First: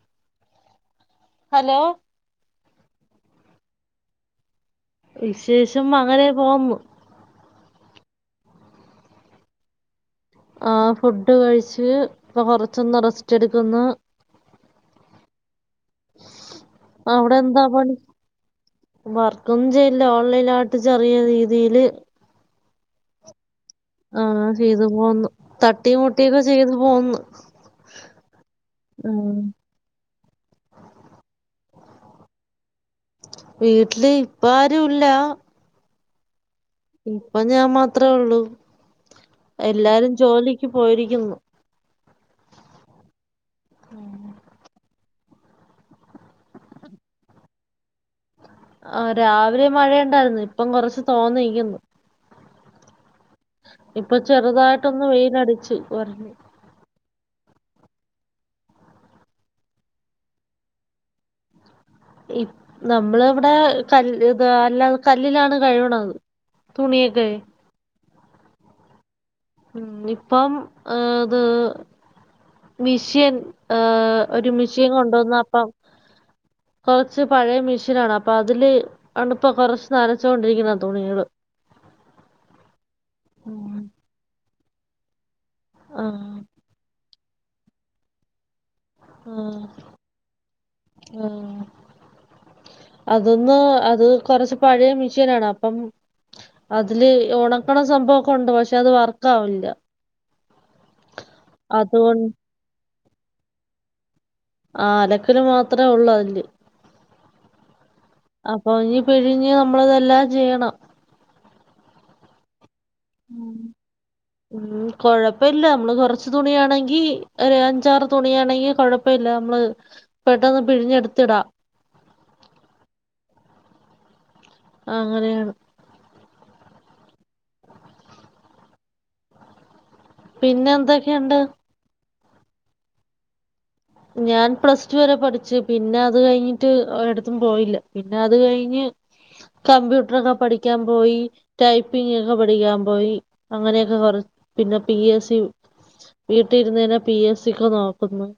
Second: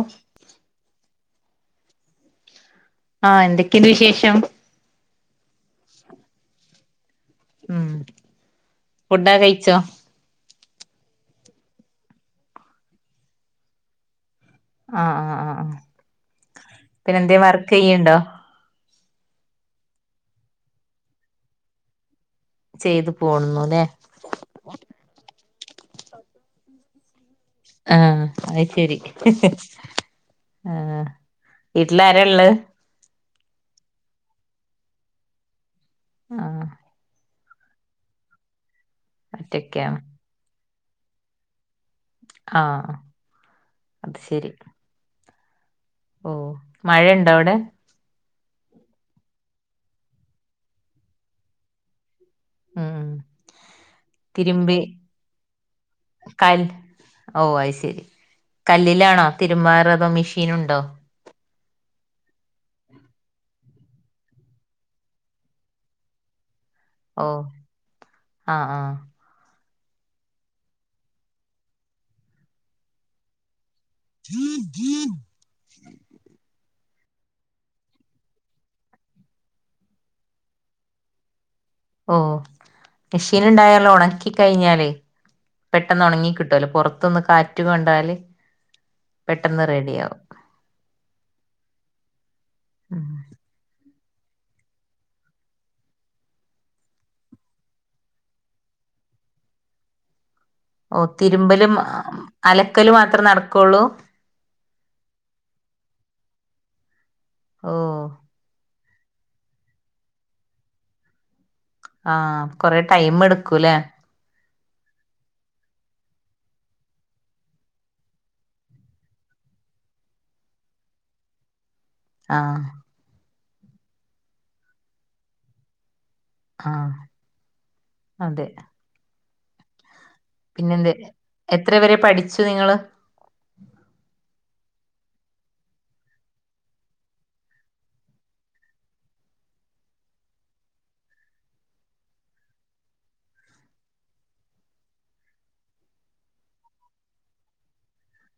ഓഹ് hello ആഹ് എന്തൊക്കെയുണ്ട് വിശേഷം വിശേഷം അങ്ങനെ പോകുന്നു. ഉം ഫുഡൊക്കെ കഴിച്ചോ ആ ഫുഡ് കഴിച്ച്, ഇപ്പൊ കൊറച്ചൊന്ന് റസ്റ്റ് എടുക്കുന്നു. ആഹ് ആഹ് ആഹ് ആഹ് പിന്നെ എന്തേ അവിടെ എന്താ വർക്ക് പണി ചെയ്യണ്ടോ വർക്കൊന്നും ചെയ്യില്ല ഓൺലൈനായിട്ട് ചെറിയ രീതിയില് ചെയ്ത് പോവുന്നുല്ലേ. ഉം ചെയ്തു പോവുന്നു. തട്ടിം മുട്ട്യൊക്കെ ചെയ്ത് പോവുന്നു. ആഹ് അത് ശെരി ഉം വീട്ടിലാരാള്ളത്? വീട്ടില് ഇപ്പാരുല്ല. ഉം ഇപ്പൊ ഞാൻ മാത്രേ ഒള്ളൂ. ഒറ്റക്കാണ് എല്ലാരും ജോലിക്ക് പോയിരിക്കുന്നു. ആഹ് അത് ശെരി ഉം മഴണ്ടോ വടെ? ആഹ് രാവിലെ മഴയുണ്ടായിരുന്നു. ഇപ്പം കൊറച്ച് തോന്നിക്കുന്നു. ഉം ഉം ഇപ്പൊ തിരുമ്പി ചെറ്തായിട്ടൊന്ന് വെയിലടിച്ചു വന്നു. ഓഹ് അത് ശെരി കല്ലിലാണോ തിര്മ്പാറ് അതോ മെഷീന്ണ്ടോ? ഇപ് നമ്മള് വടെ കല്ല് ഇത് അല്ലാതെ കല്ലിലാണ് കഴുകണത്. തുണിയൊക്കെ ഓഹ് ആഹ് ആഹ്. ഇപ്പം ഏഹ് ത് മിഷ്യൻ ഏഹ് ഒരു മിഷീൻ കൊണ്ടോന്നപ്പം ഉ [inaudible] കൊറച്ച് പഴേ മെഷീനാണ് അപ്പൊ അതില് ആണ്പ്പോ കൊറച്ച് നനച്ചോണ്ടിരിക്കുന്നത് തുണികള് ഓഹ് മെഷീന്ണ്ടായാല് ഒണക്കി കഴിഞ്ഞാല് പെട്ടെന്നൊണങ്ങി ആഹ് കിട്ടൊല്ലോ പൊറത്ത്ന്ന് കാറ്റ് കൊണ്ടാല് ഉം പെട്ടെന്ന് റെഡിയാവും ഉം ഉം അതിന്ന് അത് കൊറച്ച് പഴയ മിഷീനാണ് അപ്പം അതില് ഒണക്കണ സംഭവൊക്കെ ണ്ട്. പക്ഷെ അത് വർക്കാവ് ല്ല. ഓ തിര്മ്പലും അതുകൊ അലക്കല് മാത്രേ നടക്കൊള്ളൂ. ആഹ് അലക്കല് മാത്രേ ഉള്ളൂ അയ്ല് ഓ അപ്പൊ ഇഞ് പിഴിഞ്ഞ് നമ്മളതെല്ലാം ചെയ്യണം. ആഹ് കൊറെ ടൈംമ്ട്ക്കൂ ല്ലേ. ഉം കൊഴപ്പല്ല അമ്മള് കൊറച്ച് തുണിയാണെങ്കി ഒരഞ്ചാറ് തുണിയാണെങ്കി കൊഴപ്പല്ല. നമ്മള് പെട്ടെന്ന് പിഴിഞ്ഞെട്ത്ത്ടാം ആഹ് അങ്ങനെയാണ് ആഹ് അതെ പിന്നെ പിന്നെന്ത് എന്തൊക്കെയുണ്ട് എത്ര വരെ പഠിച്ചു നിങ്ങള്? ഞാൻ പ്ലസ് ടു വരെ പഠിച്ചു പിന്നെ അത് കഴിഞ്ഞിട്ട് ഒരടത്തും പോയില്ല പിന്നെ അത് കഴിഞ്ഞ് കമ്പ്യൂട്ടറൊക്കെ പഠിക്കാൻ പോയി ടൈപ്പിങ്ങൊക്കെ പഠിക്കാൻ പോയി. അങ്ങനെയൊക്കെ കൊറ പിന്നെ പി എസ് സി വീട്ടിലിര്ന്ന്ന്നെ പി എസ് സി ക്ക് നോക്കുന്നു.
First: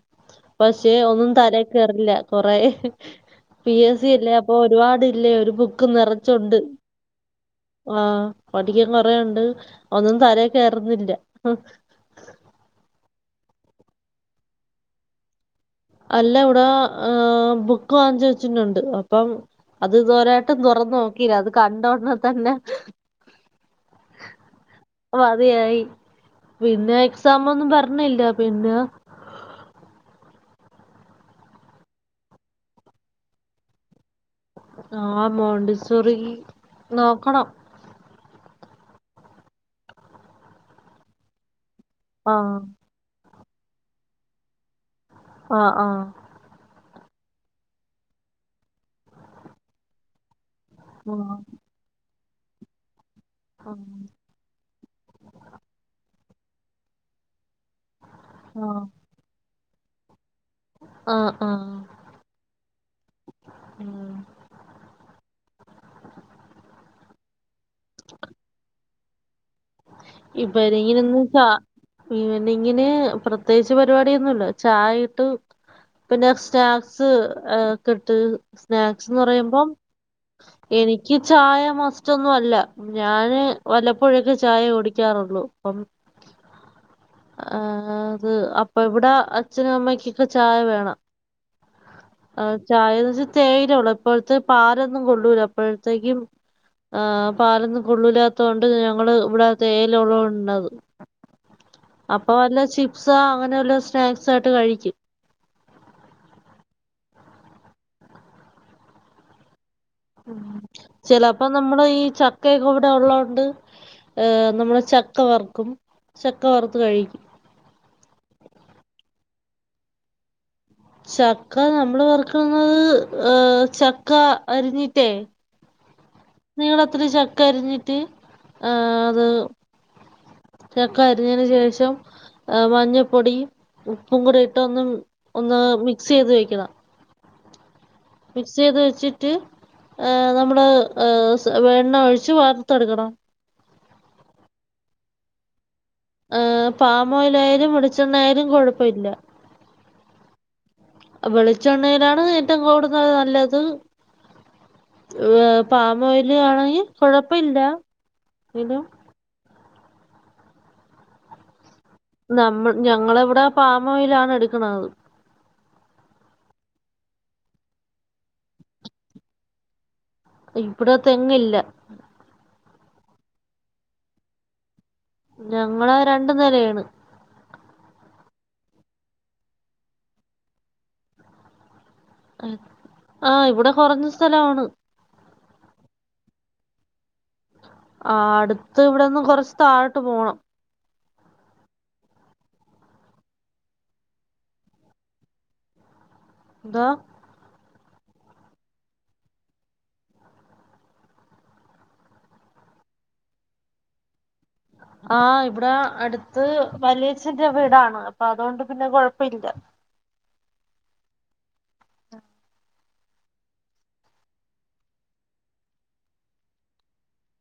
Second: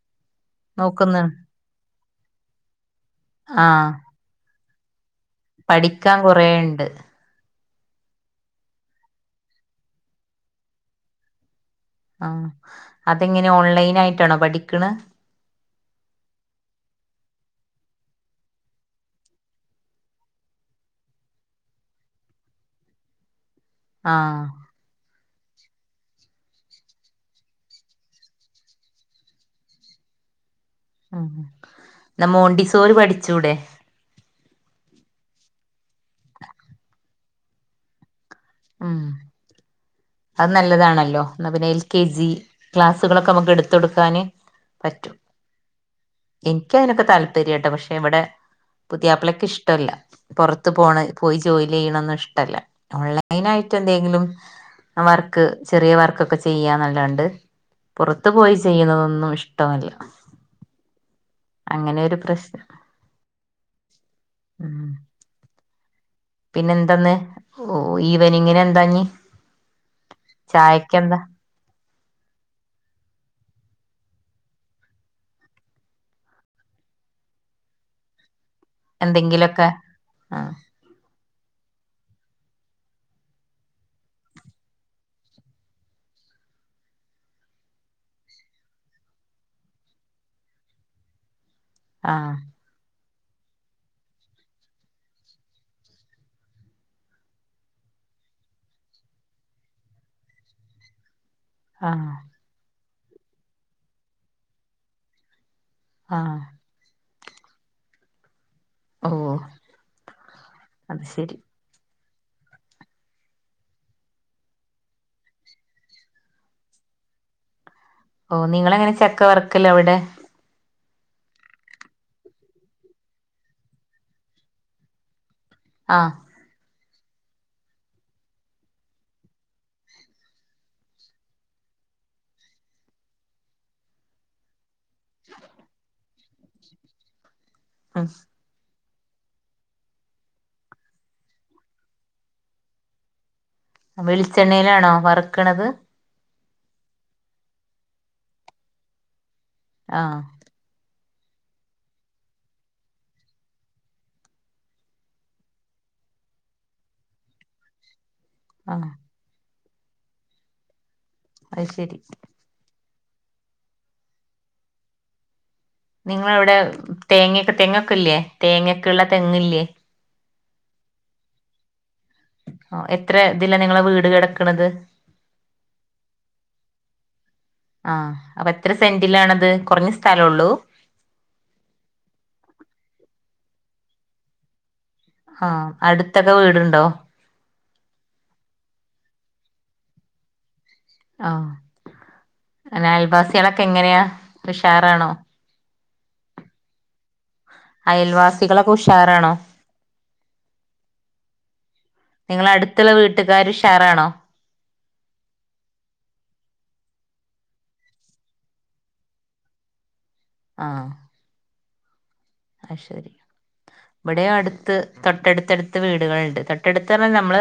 പക്ഷെ നോക്കുന്ന് ഒന്നും തലേ കേറില്ല കൊറേ പി ആഹ് എസ് സി അല്ലേ അപ്പൊ ഒരുപാട് ല്ലെ ഒരു ബുക്ക് പഠിക്കാൻ നറച്ചുണ്ട്. കൊറേണ്ട് ആഹ് പഠിക്കൻ കൊറേണ്ട് ഒന്നും തലേ കേറ്ന്നില്ല. ആഹ് അതെങ്ങനെ ഓൺലൈനായിട്ടാണോ പഠിക്ക്ണ്? അല്ല ഇവടെ ഏഹ് ബുക്ക് വാങ്ങിച്ചു വെച്ചിട്ടുണ്ട് അപ്പം അത് ഇതേവരായിട്ടും തൊറന്ന് നോക്കില്ല അത് കണ്ടോടനെ തന്നെ ആഹ് ഇപ്പൊ അത് ഏയി പിന്നെ എക്സാം ഒന്നും പറഞ്ഞില്ല പിന്നെ ഉം ന്നാ മോണ്ടി സോര് പഠിച്ചൂടെ? ആഹ് മോണ്ടി സോറി നോക്കണം. ആഹ് അത് നല്ലതാണല്ലോ ന്നാ പിന്നെ എ കെ ജി ആഹ് ക്ലാസുകളൊക്കെ നമുക്ക് എടുത്തൊടുക്കാന് പറ്റും. ആഹ് ആഹ് ഇൻക്ക് അയിനൊക്കെ താല്പര്യട്ടോ പക്ഷെ ഇവിടെ പുതിയാപ്ലക്ക് ഇഷ്ടല്ല. പുറത്ത് പോണത് ആഹ് പോയി ജോലി ചെയ്യണന്നും ഇഷ്ടല്ല ഓൺലൈനായിട്ട് ആഹ് എന്തെങ്കിലും വർക്ക് ചെറിയ വർക്കൊക്കെ ചെയ്യാന്നല്ലാണ്ട് പുറത്ത് പോയി ആഹ് ചെയ്യുന്നതൊന്നും ഇഷ് ട്ടമല്ല. ആഹ് ആഹ് അങ്ങനെയൊരു പ്രശ് ഉം ഉം പിന്നെന്താന്ന് ഓഹ് ഈവനിങ്ങിനെന്താഞ്ഞ് ഇവരെങ്ങിനിന്ന് ചാ ഈവനിങ്ങിന് പ്രത്യേകിച്ച് പരിപാടിയൊന്നുല്ല ചായ ഇട്ട് പിന്നെ സ്നാക്സ് ആഹ് കെട്ട് സ്നാക്സ്ന്ന് എന്തെങ്കിലൊക്കെ പറയുമ്പം ആഹ് എനിക്ക് ചായ മസ്റ്റൊന്നും അല്ല ഞാന് വല്ലപ്പോഴൊക്കെ ചായ ഉടി ക്കാറുള്ളൂ അപ്പം ആഹ് അത് അപ്പൊ ഇവിടെ അച്ഛനും അമ്മക്കൊക്കെ ചായ വേണം. ആഹ് ചായന്ന് വെച്ച തേയിലേ ഉള്ളൂ ഇപ്പോഴത്തെ പാലൊന്നും കൊള്ളൂല അപ്പോഴത്തേക്കും. ആഹ് പാലൊന്നും കൊള്ളില്ലാത്ത കൊണ്ട് ഞങ്ങള് ഇവിടെ തേയില ഉള്ളൊണ്ടത് ആഹ് അപ്പൊ വല്ല ചിപ്സൊ അങ്ങനെല്ല സ്നാക്സ് ആയിട്ട് കഴിക്കും. ആഹ് ഓഹ് ഉം ചിലപ്പോ നമ്മള് ഈ ചക്കയൊക്കെ ഇവിടെ ഉള്ളതോണ്ട് ഏഹ് നമ്മുടെ ചക്ക വറുക്കും ചക്ക വറുത്ത് കഴി ഓഹ് നിങ്ങളെങ്ങനെ ചക്ക വർക്കല് അവിടെ? ചക്ക നമ്മള് വറുക്കുന്നത് ഏഹ് ചക്ക അരിഞ്ഞിട്ടേ ആഹ് നീളത്തില് ചക്ക അരിഞ്ഞിട്ട് ആഹ് അത് ചക്ക അരിഞ്ഞതിന് ശേഷം ഏഹ് മഞ്ഞപ്പൊടി ഉപ്പും കൂടി ഇട്ടൊ ഒന്നു ഒന്ന് മിക്സ്യ്ത് വെക്കണം. ആഹ് മിക്സ് ചെയ്ത് വെച്ചിട്ട് ആഹ് നമ്മള് ഏഹ് സ് വെണ്ണ ഒഴിച്ച് വർത്തെടുക്കണം വെളിച്ചെണ്ണയിലാണോ വറുക്കണത് ആഹ് പാമോയിലായാലും വെളിച്ചെണ്ണ ആയാലും കൊഴപ്പയില്ല ആഹ് വെളിച്ചെണ്ണയിലാണ് ഏറ്റവും കൂടുതൽ നല്ലത് ഏഹ് പാമോയില് ആണെങ്കിൽ കൊഴപ്പയില്ല ങ്കിലും ആഹ് അത് ശരി നമ്മൾ ഞങ്ങളെവിടെ പാമോയിലാണ് എടുക്കുന്നത് നിങ്ങളവിടെ തേങ്ങക്കെ തെങ്ങൊക്ക ഇല്ലേ? തേങ്ങ ഒക്കെയുള്ള തെങ്ങില്ലേ? ഇവിടെ തെങ്ങ് ഇല്ല ആ എത്ര ഇതില നിങ്ങളെ വീട് കിടക്കണത്? ഞങ്ങള് രണ്ടു നിലയാണ് ആ അപ്പൊ എത്ര സെന്റിലാണത് കുറഞ്ഞ സ്ഥലം ഉള്ളൂ. ആ ഇവിടെ കുറഞ്ഞ സ്ഥലാണ് അ അടുത്തൊക്കെ വീടുണ്ടോ? ആ അടുത്ത് ഇവിടെന്ന് കൊറച്ച് താഴോട്ട് പോണം. ആഹ, എങ്ങനെ അൽവാസികളൊക്കെ എങ്ങനെയാ ഉഷാറാണോ? എന്തോ അയൽവാസികളൊക്കെ ഉഷാറാണോ? നിങ്ങള അടുത്തുള്ള വീട്ടുകാർ ഉഷാറാണോ? ആ ഇവിടെ അടുത്ത് വലിയച്ചന്റെ വീടാണ് അപ്പൊ അതുകൊണ്ട് പിന്നെ കുഴപ്പല്ല. ആഹ് അഹ് ശരി ഇവിടെ അടുത്ത് തൊട്ടടുത്തടുത്ത് വീടുകളുണ്ട്. തൊട്ടടുത്ത് പറഞ്ഞാ നമ്മള്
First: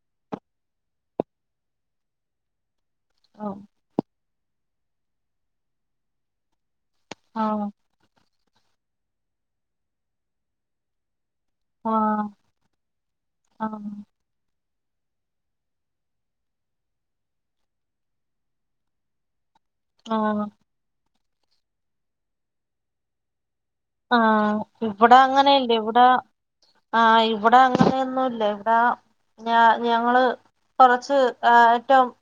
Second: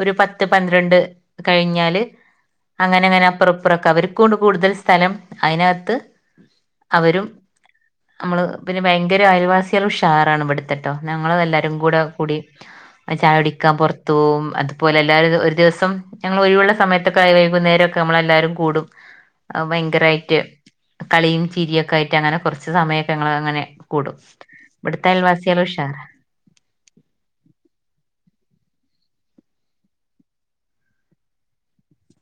ഒരു പത്ത് പന്ത്രണ്ട് കഴിഞ്ഞാല് അങ്ങനെ അങ്ങനെ ആഹ് അപ്പുറപ്പറൊക്കെ അവർക്കും ഉണ്ട്. കൂടുതൽ സ്ഥലം അയിനതിനകത്ത് അവരും ആണോ നമ്മള് പിന്നെ ഭയങ്കര അയിവാസികൾ ഉഷാറാണ് ഇവിടുത്തെട്ടോ, ഞങ്ങളെല്ലാ എല്ലാരും കൂടെ ആഹ് കൂടി ചായ കുടിക്കാൻ പുറത്ത് പോകും. ഇതുപോലെ എല്ലാരും ഒരു ദിവസം ഞങ്ങൾ ഒഴിവുള്ള സമയത്തൊക്കെ വൈകുന്നേരമൊക്കെ നമ്മളെല്ലാരും കൂടും. ഔ ഭയങ്കരായിട്ട് ആഹ് കളിയും ചിരിയൊക്കെ ആയിട്ട് അങ്ങനെ കുറച്ച് സമയമൊക്കെ ഞങ്ങള് അങ്ങനെ കൂടും ആ ഇവിടുത്തെ ഇവിടെ അങ്ങനെ അയൽവാസികള് ഇല്ല ഉഷാറാ ഇവിടെ ആ ഇവിടെ അങ്ങനെയൊന്നും ഇല്ല ഇവിടെ ഞ ഞങ്ങള് കൊറച്ച് [unintelligible]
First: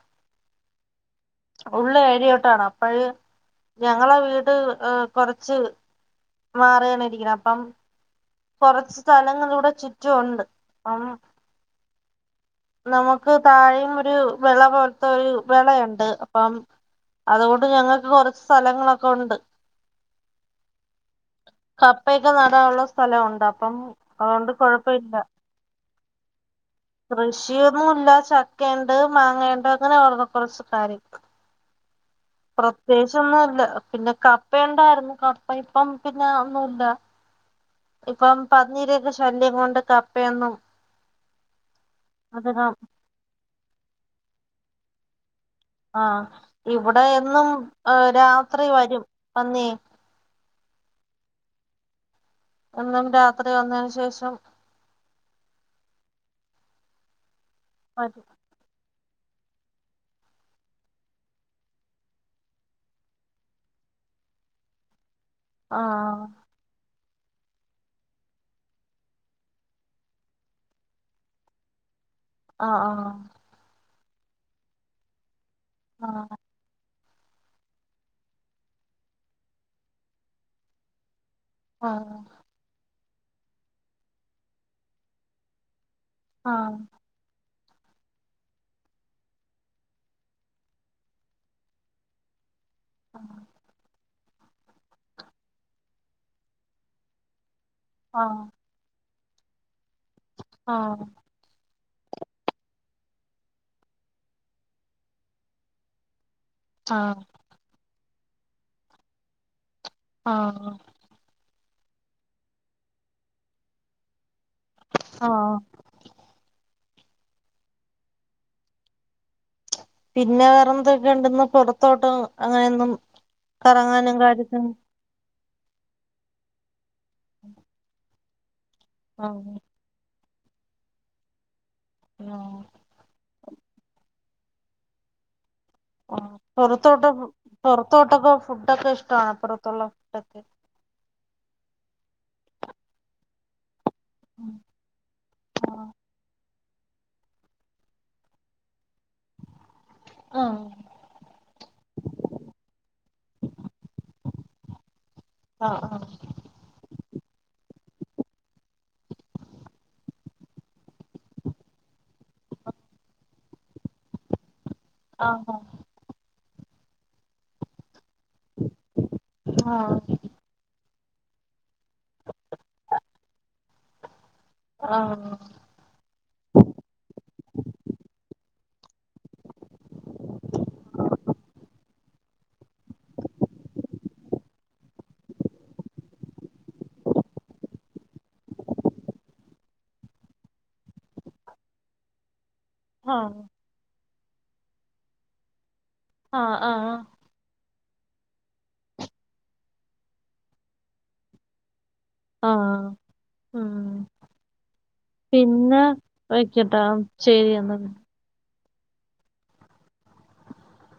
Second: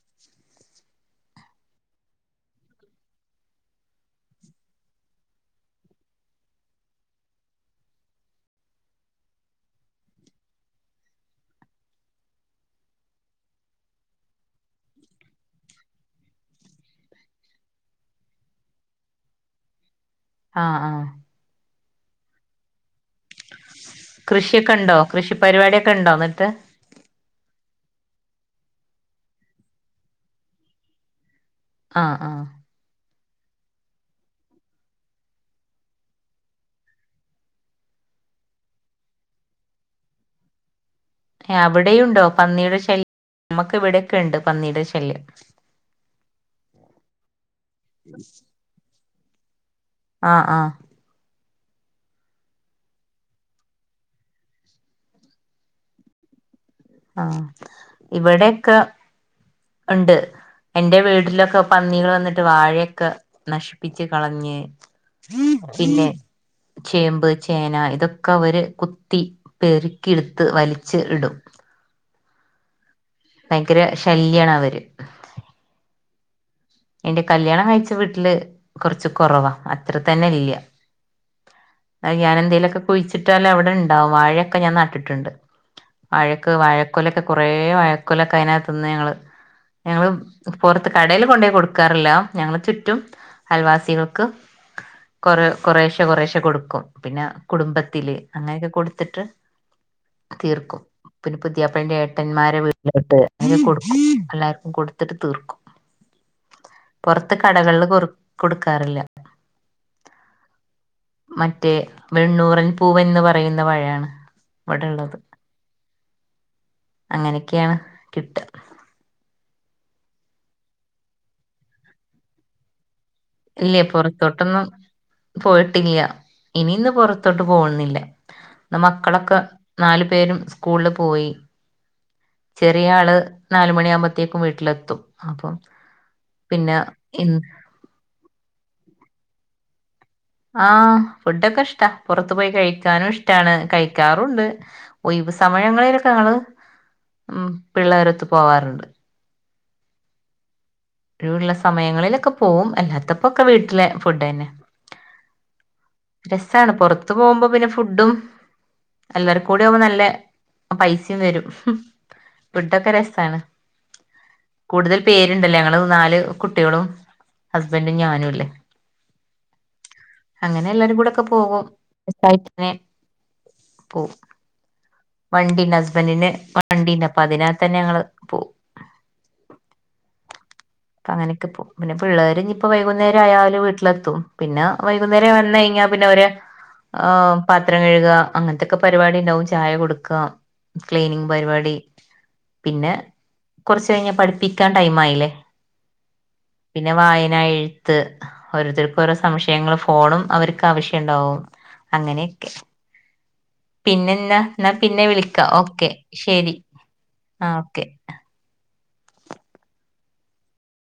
ഉള്ള ഏരിയോട്ടാണ് അപ്പഴ് ഞങ്ങളെ വീട് ഹ് കൊറച്ച് മാറിയാണ് ഇരിക്കണ് അപ്പം കൊറച്ച് സ്ഥലങ്ങളിലൂടെ ചുറ്റും ഉണ്ട്. അപ്പം നമുക്ക് താഴെയും ഒരു വിള പോലത്തെ ഒരു വിളയുണ്ട്. അപ്പം അതുകൊണ്ട് ഞങ്ങൾക്ക് കൊറച്ച് സ്ഥലങ്ങളൊക്കെ ഉണ്ട്. അ ആ കപ്പയൊക്കെ നടാനുള്ള സ്ഥലം മുണ്ട്. അപ്പം അതുകൊണ്ട് കൃഷിയൊക്കെ കൊഴപ്പ ഉണ്ടോ? കൃഷി പരിപാടിയൊക്കെ ഉണ്ടോ? എന്നിട്ട് കൃഷിയൊന്നും ഇല്ല ചക്കണ്ട് മാങ്ങയുണ്ട് അങ്ങനെ അവടെന്ന കുറച്ച് കാര്യങ്ങള് അ ആ പ്രത്യേകിച്ച് ഒന്നും ഇല്ല പിന്നെ കപ്പയുണ്ടായിരുന്നു. കപ്പ ഇപ്പം പിന്നെ ഒന്നുല്ല്യ ഇപ്പം പന്നീരൊക്കെ ശല്യം കൊണ്ട് കപ്പയൊന്നും അവിടെയുണ്ടോ അധികം പന്നിയുടെ ശല്യം നമ്മുക്ക് ഇവിടെയൊക്കെ ഉണ്ട് പന്നിയുടെ ശല്യം. ആ ഇവിടെ എന്നും രാത്രി വരും പന്നി. അ ആ എന്നും രാത്രി വന്നതിന് ശേഷം ആഹ് വരും ഇവിടെക്ക ഉണ്ട് എന്റെ വീട്ടിലൊക്കെ പന്നികൾ വന്നിട്ട് വാഴേക്ക നശിപ്പിച്ച് കളഞ്ഞ് പിന്നെ ആഹ് ചേമ്പ് ചേന ഇതൊക്കെ അവര് കുത്തി പെറുക്കിടുത്ത് വലിച്ച് ഇടും. ആഹ് ആഹ്. ഭയങ്കര ശല്യാണ് അവര്. ആഹ. എന്റെ കല്യാണം കഴിച്ച വീട്ടില് കുറച്ച് കുറവാ അത്ര തന്നെ ഇല്യാ. അത് ആഹ് ഞാനെന്തേലൊക്കെ കുഴിച്ചിട്ടാല് അവിടെണ്ടാവും വാഴെക്കെ ഞാൻ നട്ടിട്ടുണ്ട്. വാഴക്ക് ആഹ് വാഴക്കൊലെക്ക. കൊറേ വഴക്കൊലെക്ക അതിനാത്ത്ന്ന് ഞങ്ങള്, ഞങ്ങള് പുറത്ത് കടെല് കൊണ്ടോയി കൊടുക് ക്കാറില്ല ഞങ്ങള് ചുറ്റും അയൽവാസികൾക്ക്. കൊറെ കൊറെശ്ശെ, കൊറെശ്ശെ കൊടുക്കും പിന്നെ കുടുംബത്തില് ആഹ് അങ്ങനെക്കെ കൊടുത്തിട്ട്. തീർക്കും. ആഹ് പിന്നെ പുതിയാപ്പളെൻ്റെ ഏട്ടന്മാരെ വീട്ടിലോട്ട് അങ്ങനെ കൊടുക്കും. എല്ലാർക്കും കൊടുത്തിട്ട് തീർക്കും. ആഹ് പൊറത്ത് കടകളില് കൊ കൊടുക്കാറില്ല. ആഹ. മറ്റേ വെണ്ണൂറൻ പൂവൻന്ന് പറയുന്ന പഴാണ് ഇവിടെള്ളത്. ആഹ്. അങ്ങനെക്കെയാണ് കിട്ട. പിന്നെ വേറെന്തൊക്കെണ്ട്ന്ന് പൊറത്തോട്ട് അങ്ങനെന്നും. ഇല്ലേ പൊറത്തോട്ടൊന്നും. പോയിട്ടില്യാ ഇനി ഇന്ന് പൊറത്തോട്ട് പോകുന്നില്ല ഇന്ന് മക്കളൊക്ക. ആഹ് നാലു പേരും സ്കൂളില് പോയി. ആഹ് ചെറിയാള്. നാലുമണിയാകുമ്പോത്തേക്കും വീട്ടിലെത്തും അപ്പോ. ആഹ് പൊറത്തോട്ട് പൊറത്തോട്ടൊക്കെ ഫുഡൊക്കെ ഇഷ്ടാണോ പുറത്തുള്ള ഫുഡൊക്കെ. ആഹ് ഫുഡ്ഡോക്കെ ഇഷ്ടാ പുറത്തു പോയി കഴിക്കാനും ഇഷ്ടാണ്. കഴി ക്കാറുണ്ട് ഒയിവ് സമയങ്ങളിലൊക്കെ ഞങ്ങള്. ഉം പിള്ളേരൊത്ത് പോവാറുണ്ട്. ആഹ്. ഒഴിവുള്ള സമയങ്ങളിലൊക്കെ പോവും. അല്ലാത്തപ്പോക്കെ വീട്ടിലെ ഫുഡ് തന്നെ. ആഹ്, ആഹ്. രസാ ണ് പൊറത്ത് പോകുമ്പോ പിന്നെ ഫുഡും. എല്ലാർക്കും കൂടി ആകുമ്പ നല്ല പൈസേം വരും. ഫുഡൊക്കെ രസ്സാണ്. കൂടുതൽ ആഹ് പേരുണ്ടല്ലേ ഞങ്ങള് നാല് കുട്ടികളും ഹസ്ബന്റും ഞാനുല്ലേ. ആഹ്. പിന്നെ എല്ലാരും കൂടെക്കെ പോകും രസ്സായിട്ട്ന്നെ പോകും. ആഹ് വണ്ടിണ്ട് ഹസ്ബന്റിന് വണ്ടീണ്ട് അപ്പൊ അതിനാത്തന്നെ ഞങ്ങള് പോകും. അങ്ങനെക്ക പോവും. പിന്നെ പിള്ളേര് ഇഞ്ഞിപ്പ വൈകുന്നേരം ആയാല് വീട്ടിലെത്തും. പിന്ന വൈകുന്നേരം വന്ന് കഴിഞ്ഞാ പിന്നെ അവര്. ആഹ് പാത്രം കഴ്ക അങ്ങനത്തെക്ക പരിപാടിണ്ടാവും ചായ കൊടുക്ക. ക്ലീനിങ് പരിപാടി പിന്നെ. ആഹ്. കൊറച്ച് കഴിഞ്ഞ പഠിപ്പിക്കാൻ ടൈം ആയില്ലേ. ആഹ് പിന്നെ ആഹ് വായന എഴുത്ത് ഓരോരുത്തർക്ക് ഓരോ സംശയങ്ങള്. ഫോണും അവർക്ക് ആവശ്യം ഉണ്ടാവും. അങ്ങനെക്കെ. ആഹ് ഉം പിന്നെന്നാ എന്നാ പിന്നെ വിളിക്കാം പിന്നെ ഓക്കെ ശരി, വെക്കട്ടാ ശരി ആഹ് എന്നാ ഓക്കെ.